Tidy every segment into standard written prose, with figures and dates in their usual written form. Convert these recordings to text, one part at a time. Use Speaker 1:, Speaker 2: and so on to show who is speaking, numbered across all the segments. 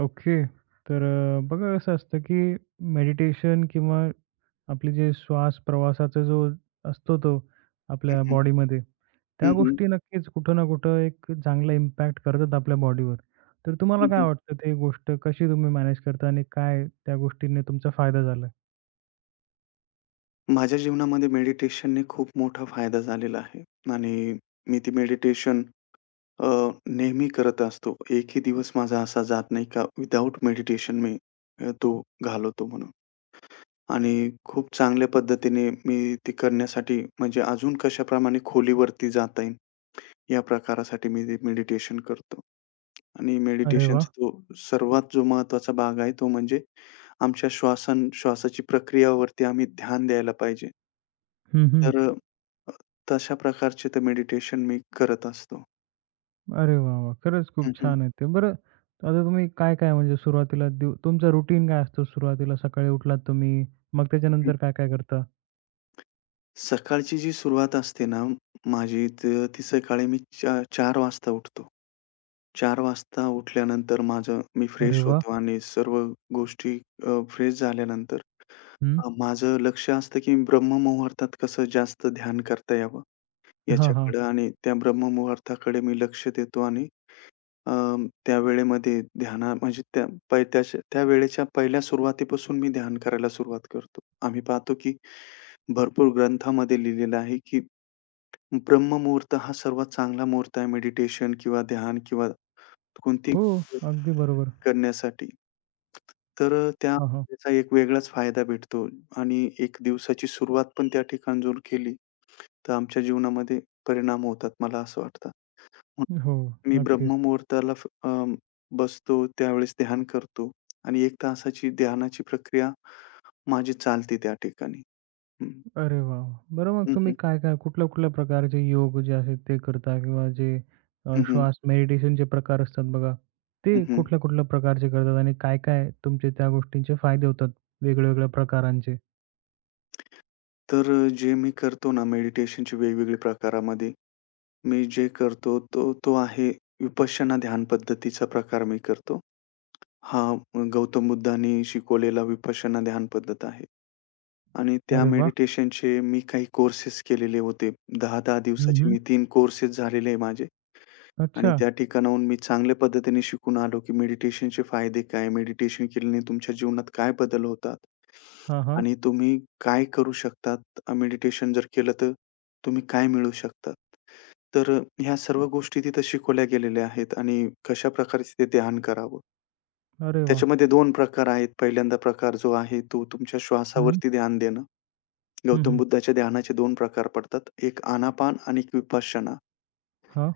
Speaker 1: Okay. तर बघा कसं असतं, की मेडिटेशन किंवा आपले जे श्वास प्रवासाचा जो असतो तो
Speaker 2: हं,
Speaker 1: आपल्या
Speaker 2: हं.
Speaker 1: बॉडीमध्ये,
Speaker 2: हं,
Speaker 1: त्या
Speaker 2: हं.
Speaker 1: गोष्टी नक्कीच कुठं ना कुठं एक चांगला इम्पॅक्ट करतात आपल्या बॉडीवर. तर तुम्हाला
Speaker 2: हं,
Speaker 1: काय
Speaker 2: हं.
Speaker 1: वाटतं ते गोष्ट कशी तुम्ही मॅनेज करता आणि काय त्या गोष्टीने तुमचा फायदा झाला?
Speaker 2: माझ्या जीवनामध्ये मेडिटेशनने खूप मोठा फायदा झालेला आहे आणि मी ती मेडिटेशन अ, नेहमी करत असतो. एकही दिवस माझा असा जात नाही का विदाऊट मेडिटेशन मी तो घालवतो म्हणून आणि खूप चांगल्या पद्धतीने मी ती करण्यासाठी म्हणजे अजून कशाप्रमाणे खोलीवरती जाता येईल या प्रकारासाठी मी ते मेडिटेशन करतो आणि
Speaker 1: अरे वाह!
Speaker 2: मेडिटेशनचा तो सर्वात जो महत्त्वाचा भाग आहे तो म्हणजे आमच्या श्वासन श्वासाची प्रक्रियावरती आम्ही ध्यान द्यायला पाहिजे.
Speaker 1: हं, हं.
Speaker 2: तर अ, तशा प्रकारचे तर मेडिटेशन मी करत असतो.
Speaker 1: अरे वाह, वाह! खरंच खूप
Speaker 2: हं, हं,
Speaker 1: छान आहे ते. बरं आता तुम्ही काय-काय म्हणजे सुरुवातीला दिव तुमचा रुटीन काय असतो? सुरुवातीला सकाळी उठलात तुम्ही, मग
Speaker 2: हं.
Speaker 1: त्याच्यानंतर काय-काय करता?
Speaker 2: सकाळची जी सुरुवात असते ना माझी, तर ती सकाळी मी 4:00 वाजता उठतो. चार वाजता उठल्यानंतर माझं मी
Speaker 1: अरे
Speaker 2: फ्रेश
Speaker 1: वाह!
Speaker 2: होतो आणि सर्व गोष्टी फ्रेश झाल्यानंतर
Speaker 1: हं.
Speaker 2: माझं लक्ष असतं की ब्रह्ममुहूर्तात कसं जास्त ध्यान करता यावं
Speaker 1: हां, हां.
Speaker 2: याच्याकडं आणि त्या ब्रह्ममुहूर्ताकडे मी लक्ष देतो आणि त्या वेळेमध्ये म्हणजे त्या पै त्याच्या त्या वेळेच्या पहिल्या सुरुवातीपासून मी ध्यान करायला सुरुवात करतो. आम्ही पाहतो, की भरपूर ग्रंथामध्ये लिहिलेलं आहे, की ब्रह्ममुहूर्त हा सर्वात चांगला मुहूर्त आहे मेडिटेशन किंवा ध्यान किंवा कोणतीही
Speaker 1: हो,
Speaker 2: गोष्ट
Speaker 1: अगदी बरोबर.
Speaker 2: करण्यासाठी. तर अ, त्या
Speaker 1: हां, हां.
Speaker 2: त्याचा एक वेगळाच फायदा भेटतो आणि एक दिवसाची सुरुवात पण त्या ठिकाणी जर केली, तर आमच्या जीवनामध्ये परिणाम होतात, मला असं वाटतं.
Speaker 1: हो,
Speaker 2: मी
Speaker 1: नक्कीच.
Speaker 2: ब्रह्ममुहूर्ताला बसतो, त्यावेळेस ध्यान करतो आणि एक तासाची ध्यानाची प्रक्रिया माझी चालते त्या ठिकाणी. हं.
Speaker 1: अरे वाह! वाह! बरं मग
Speaker 2: हं,
Speaker 1: तुम्ही
Speaker 2: हं.
Speaker 1: काय-काय, कुठल्या-कुठल्या प्रकारचे योग जे आहेत ते करता किंवा जे
Speaker 2: हं,
Speaker 1: श्वास मेडिटेशनचे प्रकार असतात बघा, ते कुठल्या-कुठल्या प्रकारचे करतात आणि काय-काय तुमचे त्या गोष्टींचे फायदे होतात वेगळ्या-वेगळ्या प्रकारांचे?
Speaker 2: तर जे मी करतो ना मेडिटेशनचे वेगवेगळे प्रकारामध्ये, मी जे करतो तो तो आहे विपश्यना ध्यान पद्धतीचा प्रकार मी करतो. हा गौतम बुद्धांनी शिकवलेला विपश्यना ध्यान पद्धत आहे आणि त्या
Speaker 1: अरे वाह!
Speaker 2: मेडिटेशनचे मी काही कोर्सेस केलेले होते. 10-10
Speaker 1: हं,
Speaker 2: दिवसाचे
Speaker 1: हं.
Speaker 2: मी 3 कोर्सेस झालेले आहे माझे. आणि
Speaker 1: अच्छा.
Speaker 2: त्या ठिकाणाहून मी चांगल्या पद्धतीने शिकून आलो, की मेडिटेशनचे फायदे काय? मेडिटेशन केल्याने तुमच्या जीवनात काय बदल होतात?
Speaker 1: हां, हां.
Speaker 2: आणि तुम्ही काय करू शकतात? मेडिटेशन जर केलं तर तुम्ही काय मिळवू शकतात? ह्या सर्व गोष्टी तिथं शिकवल्या गेलेल्या आहेत आणि कशाप्रकारे ते ध्यान करावं.
Speaker 1: अरे वाह!
Speaker 2: त्याच्यामध्ये 2 प्रकार आहेत. पहिल्यांदा प्रकार जो आहे तो तुमच्या
Speaker 1: हं,
Speaker 2: श्वासावरती ध्यान देणं.
Speaker 1: हं,
Speaker 2: गौतम
Speaker 1: हं.
Speaker 2: बुद्धाच्या ध्यानाचे 2 प्रकार पडतात. एक आनापान आणि एक विपश्यना.
Speaker 1: हां,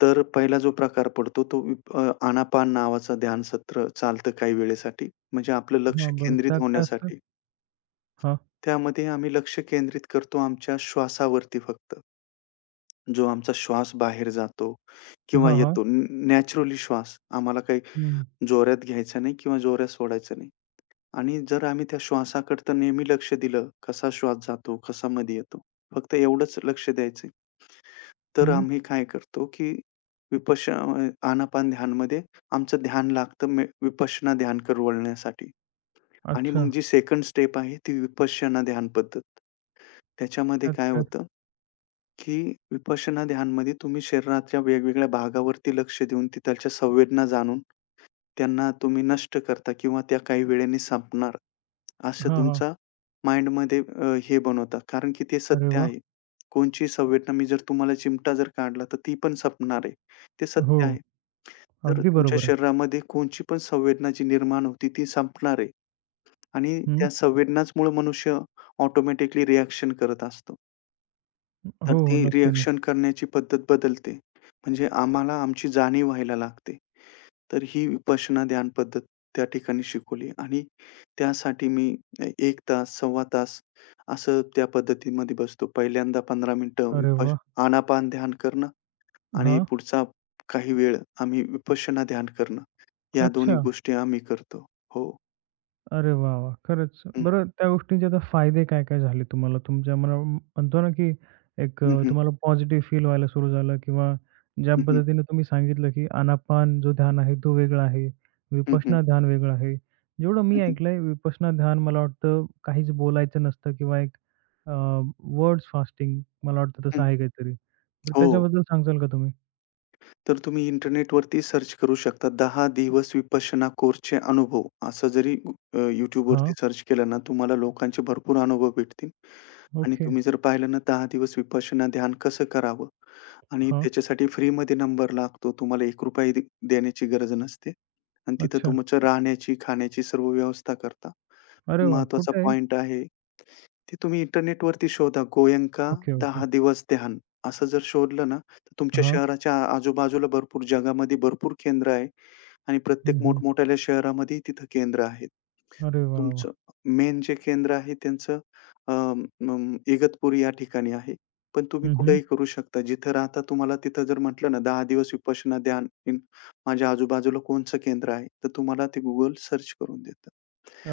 Speaker 2: तर पहिला जो प्रकार पडतो तो आनापान नावाचं ध्यानसत्र चालतं काही वेळेसाठी. म्हणजे आपलं लक्ष
Speaker 1: हां. बरं
Speaker 2: केंद्रित
Speaker 1: त्यात काय असतं?
Speaker 2: होण्यासाठी.
Speaker 1: हां.
Speaker 2: त्यामध्ये आम्ही लक्ष केंद्रित करतो आमच्या श्वासावरती फक्त. जो आमचा श्वास बाहेर जातो किंवा
Speaker 1: हां, हां.
Speaker 2: येतो नॅचरली श्वास. आम्हाला काही
Speaker 1: हं,
Speaker 2: जोऱ्यात घ्यायचा नाही किंवा जोऱ्यात सोडायचा नाही. आणि जर आम्ही त्या श्वासाकडे तर नेहमी लक्ष दिलं, कसा श्वास जातो, कसा मध्ये येतो. फक्त एवढंच लक्ष द्यायचं. तर
Speaker 1: हं.
Speaker 2: आम्ही काय करतो, की विपश्य आनापान ध्यानमध्ये आमचं ध्यान लागतं विपश्यना ध्यानकडे वळण्यासाठी आणि
Speaker 1: अच्छा.
Speaker 2: मग जी सेकंड स्टेप आहे ती विपश्यना ध्यान पद्धत. त्याच्यामध्ये
Speaker 1: त्यात
Speaker 2: काय
Speaker 1: काय?
Speaker 2: होतं, की विपश्यना ध्यानमध्ये तुम्ही शरीराच्या वेगवेगळ्या भागावरती लक्ष देऊन तिथल्या संवेदना जाणून त्यांना तुम्ही नष्ट करता किंवा त्या काही वेळाने संपणार. असं
Speaker 1: हां, हां.
Speaker 2: तुमचा माइंडमध्ये हे बनवता. कारण की ते
Speaker 1: अरे
Speaker 2: सत्य
Speaker 1: वाह!
Speaker 2: आहे. कोणची संवेदना मी जर तुम्हाला चिमटा जर काढला, तर ती पण संपणार आहे. ते
Speaker 1: हो,
Speaker 2: सत्य आहे. तर
Speaker 1: अगदी
Speaker 2: तुमच्या
Speaker 1: बरोबर आहे.
Speaker 2: शरीरामध्ये कोणची पण संवेदना जी निर्माण होती, ती संपणार आहे आणि
Speaker 1: हं.
Speaker 2: त्या संवेदनाचमुळे मनुष्य ऑटोमॅटिकली रिएक्शन करत असतो.
Speaker 1: हो,
Speaker 2: तर ती
Speaker 1: हो. नक्की, नक्की.
Speaker 2: रिएक्शन करण्याची पद्धत बदलते. म्हणजे आम्हाला आमची जाणीव व्हायला लागते. तर ही विपश्यना ध्यान पद्धत त्या ठिकाणी शिकवली आणि त्यासाठी मी एक तास, सव्वा तास असं त्या पद्धतीमध्ये बसतो. पहिल्यांदा 15 मिनिटं
Speaker 1: अरे वाह!
Speaker 2: आनापान ध्यान करणं आणि
Speaker 1: हां.
Speaker 2: पुढचा काही वेळ आम्ही विपश्यना ध्यान करणं. या दोन्ही
Speaker 1: अच्छा.
Speaker 2: गोष्टी आम्ही करतो. हो.
Speaker 1: अरे वाह, वाह! खरंच. बरं त्या गोष्टींचे आता फायदे काय-काय झाले तुम्हाला? तुमच्या मना म्हणतो ना, की एक
Speaker 2: हं, हं.
Speaker 1: तुम्हाला पॉझिटिव्ह फील व्हायला सुरू झालं किंवा ज्या
Speaker 2: हं, हं.
Speaker 1: पद्धतीने तुम्ही सांगितलं, की आनापान जो ध्यान आहे तो वेगळा आहे.
Speaker 2: हं, हं.
Speaker 1: विपश्यना ध्यान वेगळं आहे. जेवढं
Speaker 2: हं,
Speaker 1: मी
Speaker 2: हं.
Speaker 1: ऐकलंय विपश्यना ध्यान मला वाटतं काहीच बोलायचं नसतं किंवा एक अ, वर्ड्स फास्टिंग मला वाटतं तसं
Speaker 2: हं.
Speaker 1: आहे काहीतरी. तर
Speaker 2: हो.
Speaker 1: त्याच्याबद्दल सांगाल का तुम्ही?
Speaker 2: तर तुम्ही इंटरनेटवरती सर्च करू शकता, 10 दिवस विपश्यना कोर्सचे अनुभव. असं जरी YouTubeवरती
Speaker 1: हां.
Speaker 2: सर्च केलं ना, तुम्हाला लोकांचे भरपूर अनुभव भेटतील. आणि
Speaker 1: ओके.
Speaker 2: तुम्ही जर पाहिलं ना, 10 दिवस विपश्यना ध्यान कसं करावं आणि
Speaker 1: हां.
Speaker 2: त्याच्यासाठी फ्रीमध्ये नंबर लागतो. तुम्हाला ₹1 देण्याची गरज नसते आणि तिथं
Speaker 1: अच्छा.
Speaker 2: तुमच्या राहण्याची, खाण्याची सर्व व्यवस्था करता.
Speaker 1: अरे वाह!
Speaker 2: महत्त्वाचा
Speaker 1: कुठे आहे?
Speaker 2: पॉइंट आहे ते तुम्ही इंटरनेटवरती शोधा, "गोयंका
Speaker 1: ओके, ओके.
Speaker 2: 10 दिवस ध्यान" असं जर शोधलं ना, तर तुमच्या
Speaker 1: हां.
Speaker 2: शहराच्या आजूबाजूला भरपूर जगामध्ये भरपूर केंद्र आहे आणि प्रत्येक
Speaker 1: हं, हं.
Speaker 2: मोठमोठ्या शहरामध्ये तिथं केंद्र आहेत.
Speaker 1: अरे वाह,
Speaker 2: तुमचं
Speaker 1: वाह!
Speaker 2: मेन जे केंद्र आहे त्यांचं इगतपुरी या ठिकाणी आहे. पण तुम्ही
Speaker 1: हं, हं.
Speaker 2: कुठेही करू शकता. जिथं राहता तुम्हाला तिथं जर म्हटलं ना, "10 दिवस विपश्यना ध्यान इन माझ्या आजूबाजूला कोणचं केंद्र आहे?" तर तुम्हाला ते Google सर्च करून देतं.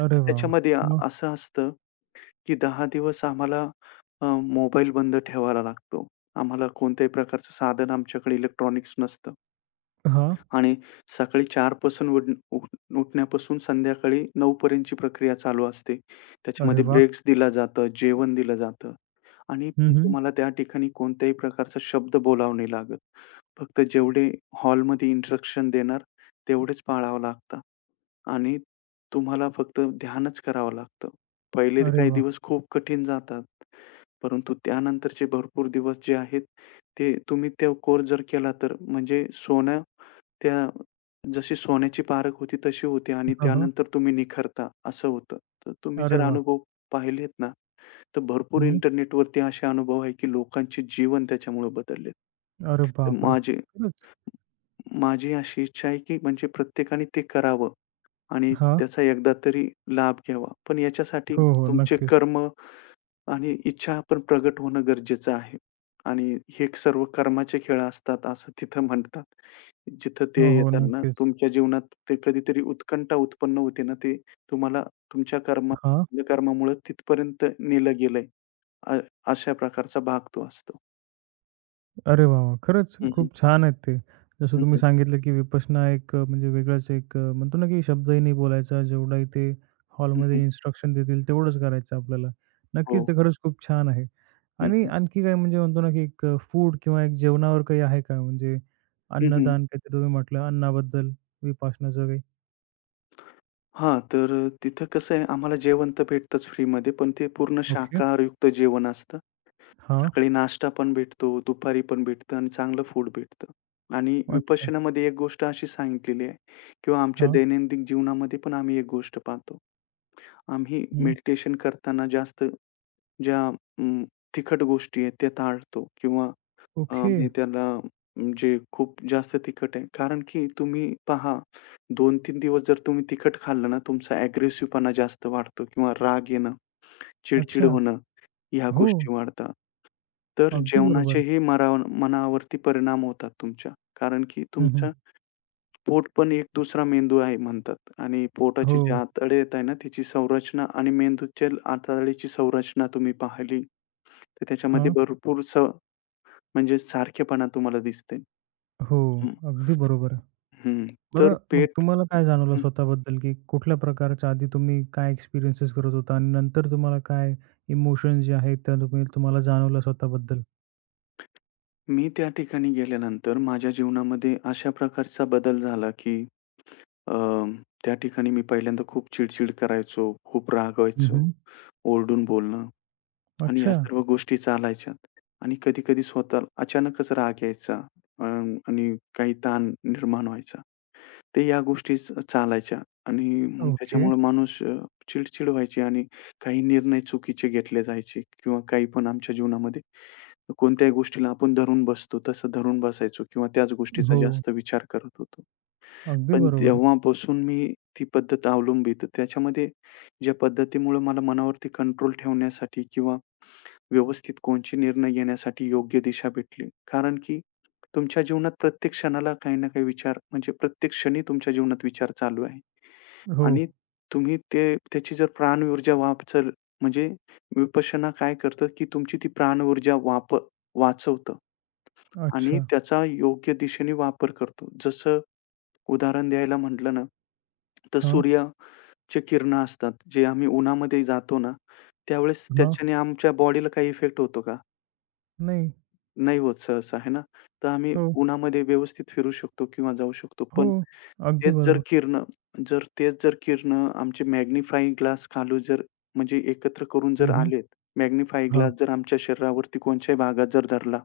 Speaker 1: अरे वाह,
Speaker 2: त्याच्यामध्ये
Speaker 1: वाह! मग?
Speaker 2: असं असतं, की 10 दिवस आम्हाला मोबाईल बंद ठेवायला लागतो. आम्हाला कोणत्याही प्रकारचं साधन आमच्याकडे इलेक्ट्रॉनिक्स नसतं.
Speaker 1: हां.
Speaker 2: आणि सकाळी 4पासून उठ उठ उठण्यापासून संध्याकाळी 9 पर्यंतची प्रक्रिया चालू असते.
Speaker 1: अरे
Speaker 2: त्याच्यामध्ये
Speaker 1: वाह!
Speaker 2: ब्रेक्स दिला जातं, जेवण दिलं जातं आणि
Speaker 1: हं,
Speaker 2: पण
Speaker 1: हं.
Speaker 2: तुम्हाला त्या ठिकाणी कोणत्याही प्रकारचा शब्द बोलावं नाही लागत. फक्त जेवढे हॉलमध्ये इन्स्ट्रक्शन देणार तेवढेच पाळावं लागतं आणि तुम्हाला फक्त ध्यानच करावं लागतं. पहिले
Speaker 1: अरे
Speaker 2: काही
Speaker 1: वाह!
Speaker 2: दिवस खूप कठीण जातात. परंतु त्यानंतरचे भरपूर दिवस जे आहेत, ते तुम्ही तो कोर्स जर केला तर म्हणजे सोनं त्या जशी सोन्याची पारख होती तशी होती आणि
Speaker 1: हां, हां.
Speaker 2: त्यानंतर तुम्ही निखरता, असं होतं. तर तुम्ही
Speaker 1: अरे
Speaker 2: जर
Speaker 1: वाह!
Speaker 2: अनुभव पाहिलेत ना, तर भरपूर
Speaker 1: हं.
Speaker 2: इंटरनेटवरती असे अनुभव आहे, की लोकांचे जीवन त्याच्यामुळे बदललेत.
Speaker 1: अरे
Speaker 2: तर
Speaker 1: बापरे!
Speaker 2: माझी
Speaker 1: खरंच?
Speaker 2: माझी अशी इच्छा आहे, की म्हणजे प्रत्येकाने ते करावं आणि
Speaker 1: हां.
Speaker 2: त्याचा एकदा तरी लाभ घ्यावा. पण याच्यासाठी
Speaker 1: हो, हो.
Speaker 2: तुमचे
Speaker 1: नक्कीच.
Speaker 2: कर्म आणि इच्छा पण प्रगट होणं गरजेचं आहे. आणि हे सर्व कर्माचे खेळ असतात असं तिथं म्हणतात. जिथं ते
Speaker 1: हो, हो.
Speaker 2: येतात ना,
Speaker 1: नक्कीच.
Speaker 2: तुमच्या जीवनात ते कधीतरी उत्कंठा उत्पन्न होते ना, ते तुम्हाला तुमच्या
Speaker 1: हां.
Speaker 2: कर्मामुळे तिथपर्यंत नेलं गेलंय. अ, अशा प्रकारचा भाग तो असतो.
Speaker 1: अरे वाह, वाह! खरंच
Speaker 2: हं, हं.
Speaker 1: खूप छान आहेत ते. जसं
Speaker 2: हं,
Speaker 1: तुम्ही
Speaker 2: हं.
Speaker 1: सांगितलं, की विपश्यना एक म्हणजे वेगळाच एक म्हणतो ना, की शब्दही नाही बोलायचा. जेवढाही ते हॉलमध्ये इन्स्ट्रक्शन देतील तेवढंच करायचं आपल्याला.
Speaker 2: हो.
Speaker 1: नक्कीच ते खरंच खूप छान आहे.
Speaker 2: हं,
Speaker 1: आणि
Speaker 2: हं.
Speaker 1: आणखी काय म्हणजे म्हणतो ना, की एक फूड किंवा एक जेवणावर काही आहे का? म्हणजे
Speaker 2: हं, हं.
Speaker 1: अन्नदान काहीतरी तुम्ही म्हटलं अन्नाबद्दल विपश्यनाचं काही?
Speaker 2: हां, तर तिथं कसं आहे आम्हाला जेवण तर भेटतंच फ्रीमध्ये, पण ते पूर्ण
Speaker 1: ओके.
Speaker 2: शाकाहारयुक्त जेवण असतं.
Speaker 1: हां.
Speaker 2: सकाळी नाश्ता पण भेटतो, दुपारी पण भेटतं आणि चांगलं फूड भेटतं. आणि
Speaker 1: अच्छा.
Speaker 2: विपश्यनामध्ये एक गोष्ट अशी सांगितलेली आहे किंवा आमच्या
Speaker 1: हां.
Speaker 2: दैनंदिन जीवनामध्ये पण आम्ही एक गोष्ट पाहतो. आम्ही
Speaker 1: हं.
Speaker 2: मेडिटेशन करताना जास्त ज्या अं, तिखट गोष्टी आहेत त्या टाळतो किंवा
Speaker 1: ओके.
Speaker 2: मी त्याला म्हणजे खूप जास्त तिखट आहे. कारण की तुम्ही पहा 2-3 दिवस जर तुम्ही तिखट खाल्लं ना, तुमचा अग्रेसिव्हपणा जास्त वाढतो किंवा राग येणं, चिड
Speaker 1: अच्छा.
Speaker 2: होणं. ह्या
Speaker 1: हो.
Speaker 2: गोष्टी वाढतात. तर
Speaker 1: अगदी बरोबर.
Speaker 2: जेवणाचेही मनावरती परिणाम होतात तुमच्या. कारण की
Speaker 1: हं, हं.
Speaker 2: तुमचं पोट पण एक दुसरा मेंदू आहे म्हणतात आणि पोटाची
Speaker 1: हो.
Speaker 2: जी आतडे येत आहे ना, त्याची संरचना आणि मेंदूच्या आतडेची संरचना तुम्ही पाहिली, तर त्याच्यामध्ये
Speaker 1: हां.
Speaker 2: भरपूर म्हणजे सारखेपणा तुम्हाला दिसते.
Speaker 1: हो.
Speaker 2: हं,
Speaker 1: अगदी बरोबर.
Speaker 2: हं. तर
Speaker 1: बरं, मग
Speaker 2: पेट
Speaker 1: तुम्हाला काय जाणवलं
Speaker 2: हं,
Speaker 1: स्वतःबद्दल, की कुठल्या प्रकारच्या आधी तुम्ही काय एक्सपिरियन्सेस करत होता आणि नंतर तुम्हाला काय इमोशन्स जे आहेत, त्या तुम्ही तुम्हाला जाणवलं स्वतःबद्दल?
Speaker 2: मी त्या ठिकाणी गेल्यानंतर माझ्या जीवनामध्ये अशा प्रकारचा बदल झाला की अ, त्या ठिकाणी मी पहिल्यांदा खूप चिड-चिड करायचो, खूप
Speaker 1: हं,
Speaker 2: रागवायचो,
Speaker 1: हं.
Speaker 2: ओरडून बोलणं आणि ह्या
Speaker 1: अच्छा.
Speaker 2: सर्व गोष्टी चालायच्या आणि कधी-कधी स्वतः अचानकच राग यायचा आणि काही ताण निर्माण व्हायचा. ते या गोष्टीच चालायच्या आणि मग
Speaker 1: ओके.
Speaker 2: त्याच्यामुळे माणूस चिडचिड व्हायची आणि काही निर्णय चुकीचे घेतले जायचे किंवा काही पण आमच्या जीवनामध्ये कोणत्याही गोष्टीला आपण धरून बसतो तसं धरून बसायचो किंवा त्याच गोष्टीचा
Speaker 1: हो,
Speaker 2: जास्त विचार करत होतो.
Speaker 1: अगदी
Speaker 2: पण
Speaker 1: बरोबर.
Speaker 2: तेव्हापासून मी ती पद्धत अवलंबित. त्याच्यामध्ये ज्या पद्धतीमुळे मला मनावरती कंट्रोल ठेवण्यासाठी किंवा व्यवस्थित कोणचे निर्णय घेण्यासाठी योग्य दिशा भेटली. कारण की तुमच्या जीवनात प्रत्येक क्षणाला काही ना काही विचार म्हणजे प्रत्येक क्षणी तुमच्या जीवनात विचार चालू आहे.
Speaker 1: हो.
Speaker 2: आणि तुम्ही ते त्याची जर प्राणऊर्जा म्हणजे विपश्यना काय करतं, की तुमची ती प्राणऊर्जा वाचवतं आणि
Speaker 1: अच्छा.
Speaker 2: त्याचा योग्य दिशेने वापर करतो. जसं उदाहरण द्यायला म्हटलं ना, तर
Speaker 1: हां,
Speaker 2: सूर्याचे किरणं असतात, जे आम्ही उन्हामध्ये जातो ना, त्यावेळेस
Speaker 1: हां.
Speaker 2: त्याच्याने आमच्या बॉडीला काही इफेक्ट होतो का?
Speaker 1: नाही.
Speaker 2: नाही होत सहसा आहे ना. तर आम्ही
Speaker 1: हो,
Speaker 2: उन्हामध्ये व्यवस्थित फिरू शकतो किंवा जाऊ शकतो.
Speaker 1: हो.
Speaker 2: पण
Speaker 1: अगदी
Speaker 2: तेच जर
Speaker 1: बरोबर.
Speaker 2: किरणं जर तेच जर किरणं आमचे मॅग्निफाइंग ग्लास खालू जर म्हणजे एकत्र करून जर
Speaker 1: हं,
Speaker 2: आलेत, मॅग्निफाइंग
Speaker 1: हां,
Speaker 2: ग्लास जर आमच्या शरीरावरती कोणत्याही भागात जर धरला,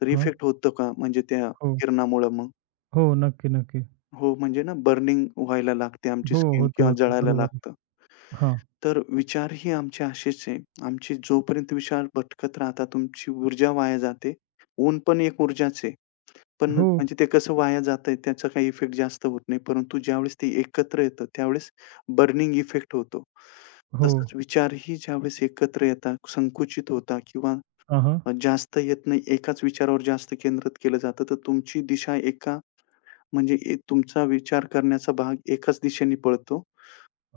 Speaker 2: तर
Speaker 1: हां.
Speaker 2: इफेक्ट होतो का म्हणजे त्या
Speaker 1: हो,
Speaker 2: किरणामुळं मग?
Speaker 1: हो. नक्की, नक्की.
Speaker 2: हो, म्हणजे ना बर्निंग व्हायला लागते आमची
Speaker 1: हो,
Speaker 2: स्किन
Speaker 1: होते,
Speaker 2: किंवा
Speaker 1: होते.
Speaker 2: जळायला
Speaker 1: बरोबर
Speaker 2: लागतं.
Speaker 1: हां.
Speaker 2: तर विचारही आमचे असेच आहे. आमची जोपर्यंत विचार भटकत राहतात, तुमची ऊर्जा वाया जाते. ऊन पण एक ऊर्जाच आहे. पण
Speaker 1: हो,
Speaker 2: म्हणजे ते कसं वाया जातंय, त्याचा काही इफेक्ट जास्त होत नाही. परंतु ज्यावेळेस ते एकत्र येतं, त्यावेळेस बर्निंग इफेक्ट होतो.
Speaker 1: हो.
Speaker 2: तसंच विचारही ज्यावेळेस एकत्र येतात, संकुचित होतात किंवा
Speaker 1: हां, हां.
Speaker 2: जास्त येत नाही, एकाच विचारावर जास्त केंद्रित केलं जातं, तर तुमची दिशा एका म्हणजे ए तुमचा विचार करण्याचा भाग एकाच दिशेने पळतो,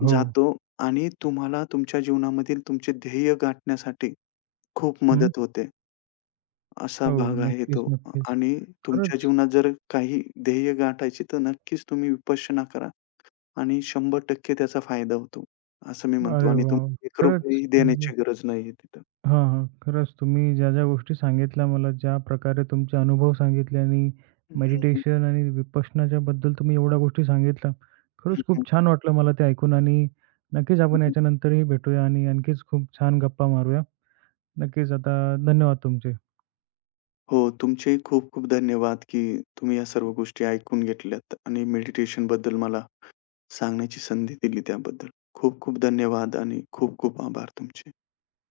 Speaker 1: हो.
Speaker 2: जातो आणि तुम्हाला तुमच्या जीवनामधील तुमचे ध्येय गाठण्यासाठी खूप
Speaker 1: हं.
Speaker 2: मदत होते. असा
Speaker 1: हो.
Speaker 2: भाग आहे
Speaker 1: नक्कीच,
Speaker 2: तो
Speaker 1: नक्कीच.
Speaker 2: आणि तुमच्या
Speaker 1: खरंच.
Speaker 2: जीवनात जर काही ध्येय गाठायची तर नक्कीच तुम्ही विपश्यना करा आणि 100% त्याचा फायदा होतो, असं मी म्हणतो
Speaker 1: अरे
Speaker 2: आणि
Speaker 1: वाह!
Speaker 2: तुम्ही
Speaker 1: खरंच
Speaker 2: ₹1
Speaker 1: म्हणजे
Speaker 2: देण्याची गरज नाहीये तिथं.
Speaker 1: हां, हां. खरंच तुम्ही ज्या-ज्या गोष्टी सांगितल्या मला, ज्या प्रकारे तुमचे अनुभव सांगितले आणि
Speaker 2: हं, हं,
Speaker 1: मेडिटेशन आणि विपश्यनाच्या बद्दल तुम्ही एवढ्या गोष्टी सांगितल्या.
Speaker 2: हं,
Speaker 1: खरंच
Speaker 2: हं,
Speaker 1: खूप छान वाटलं मला ते ऐकून आणि नक्कीच आपण याच्यानंतरही भेटूया आणि आणखीच खूप छान गप्पा मारूया. नक्कीच आता धन्यवाद तुमचे.
Speaker 2: हो, तुमचेही खूप खूप धन्यवाद, की तुम्ही या सर्व गोष्टी ऐकून घेतल्यात आणि मेडिटेशनबद्दल मला सांगण्याची संधी दिली त्याबद्दल. खूप खूप धन्यवाद आणि खूप खूप आभार तुमचे.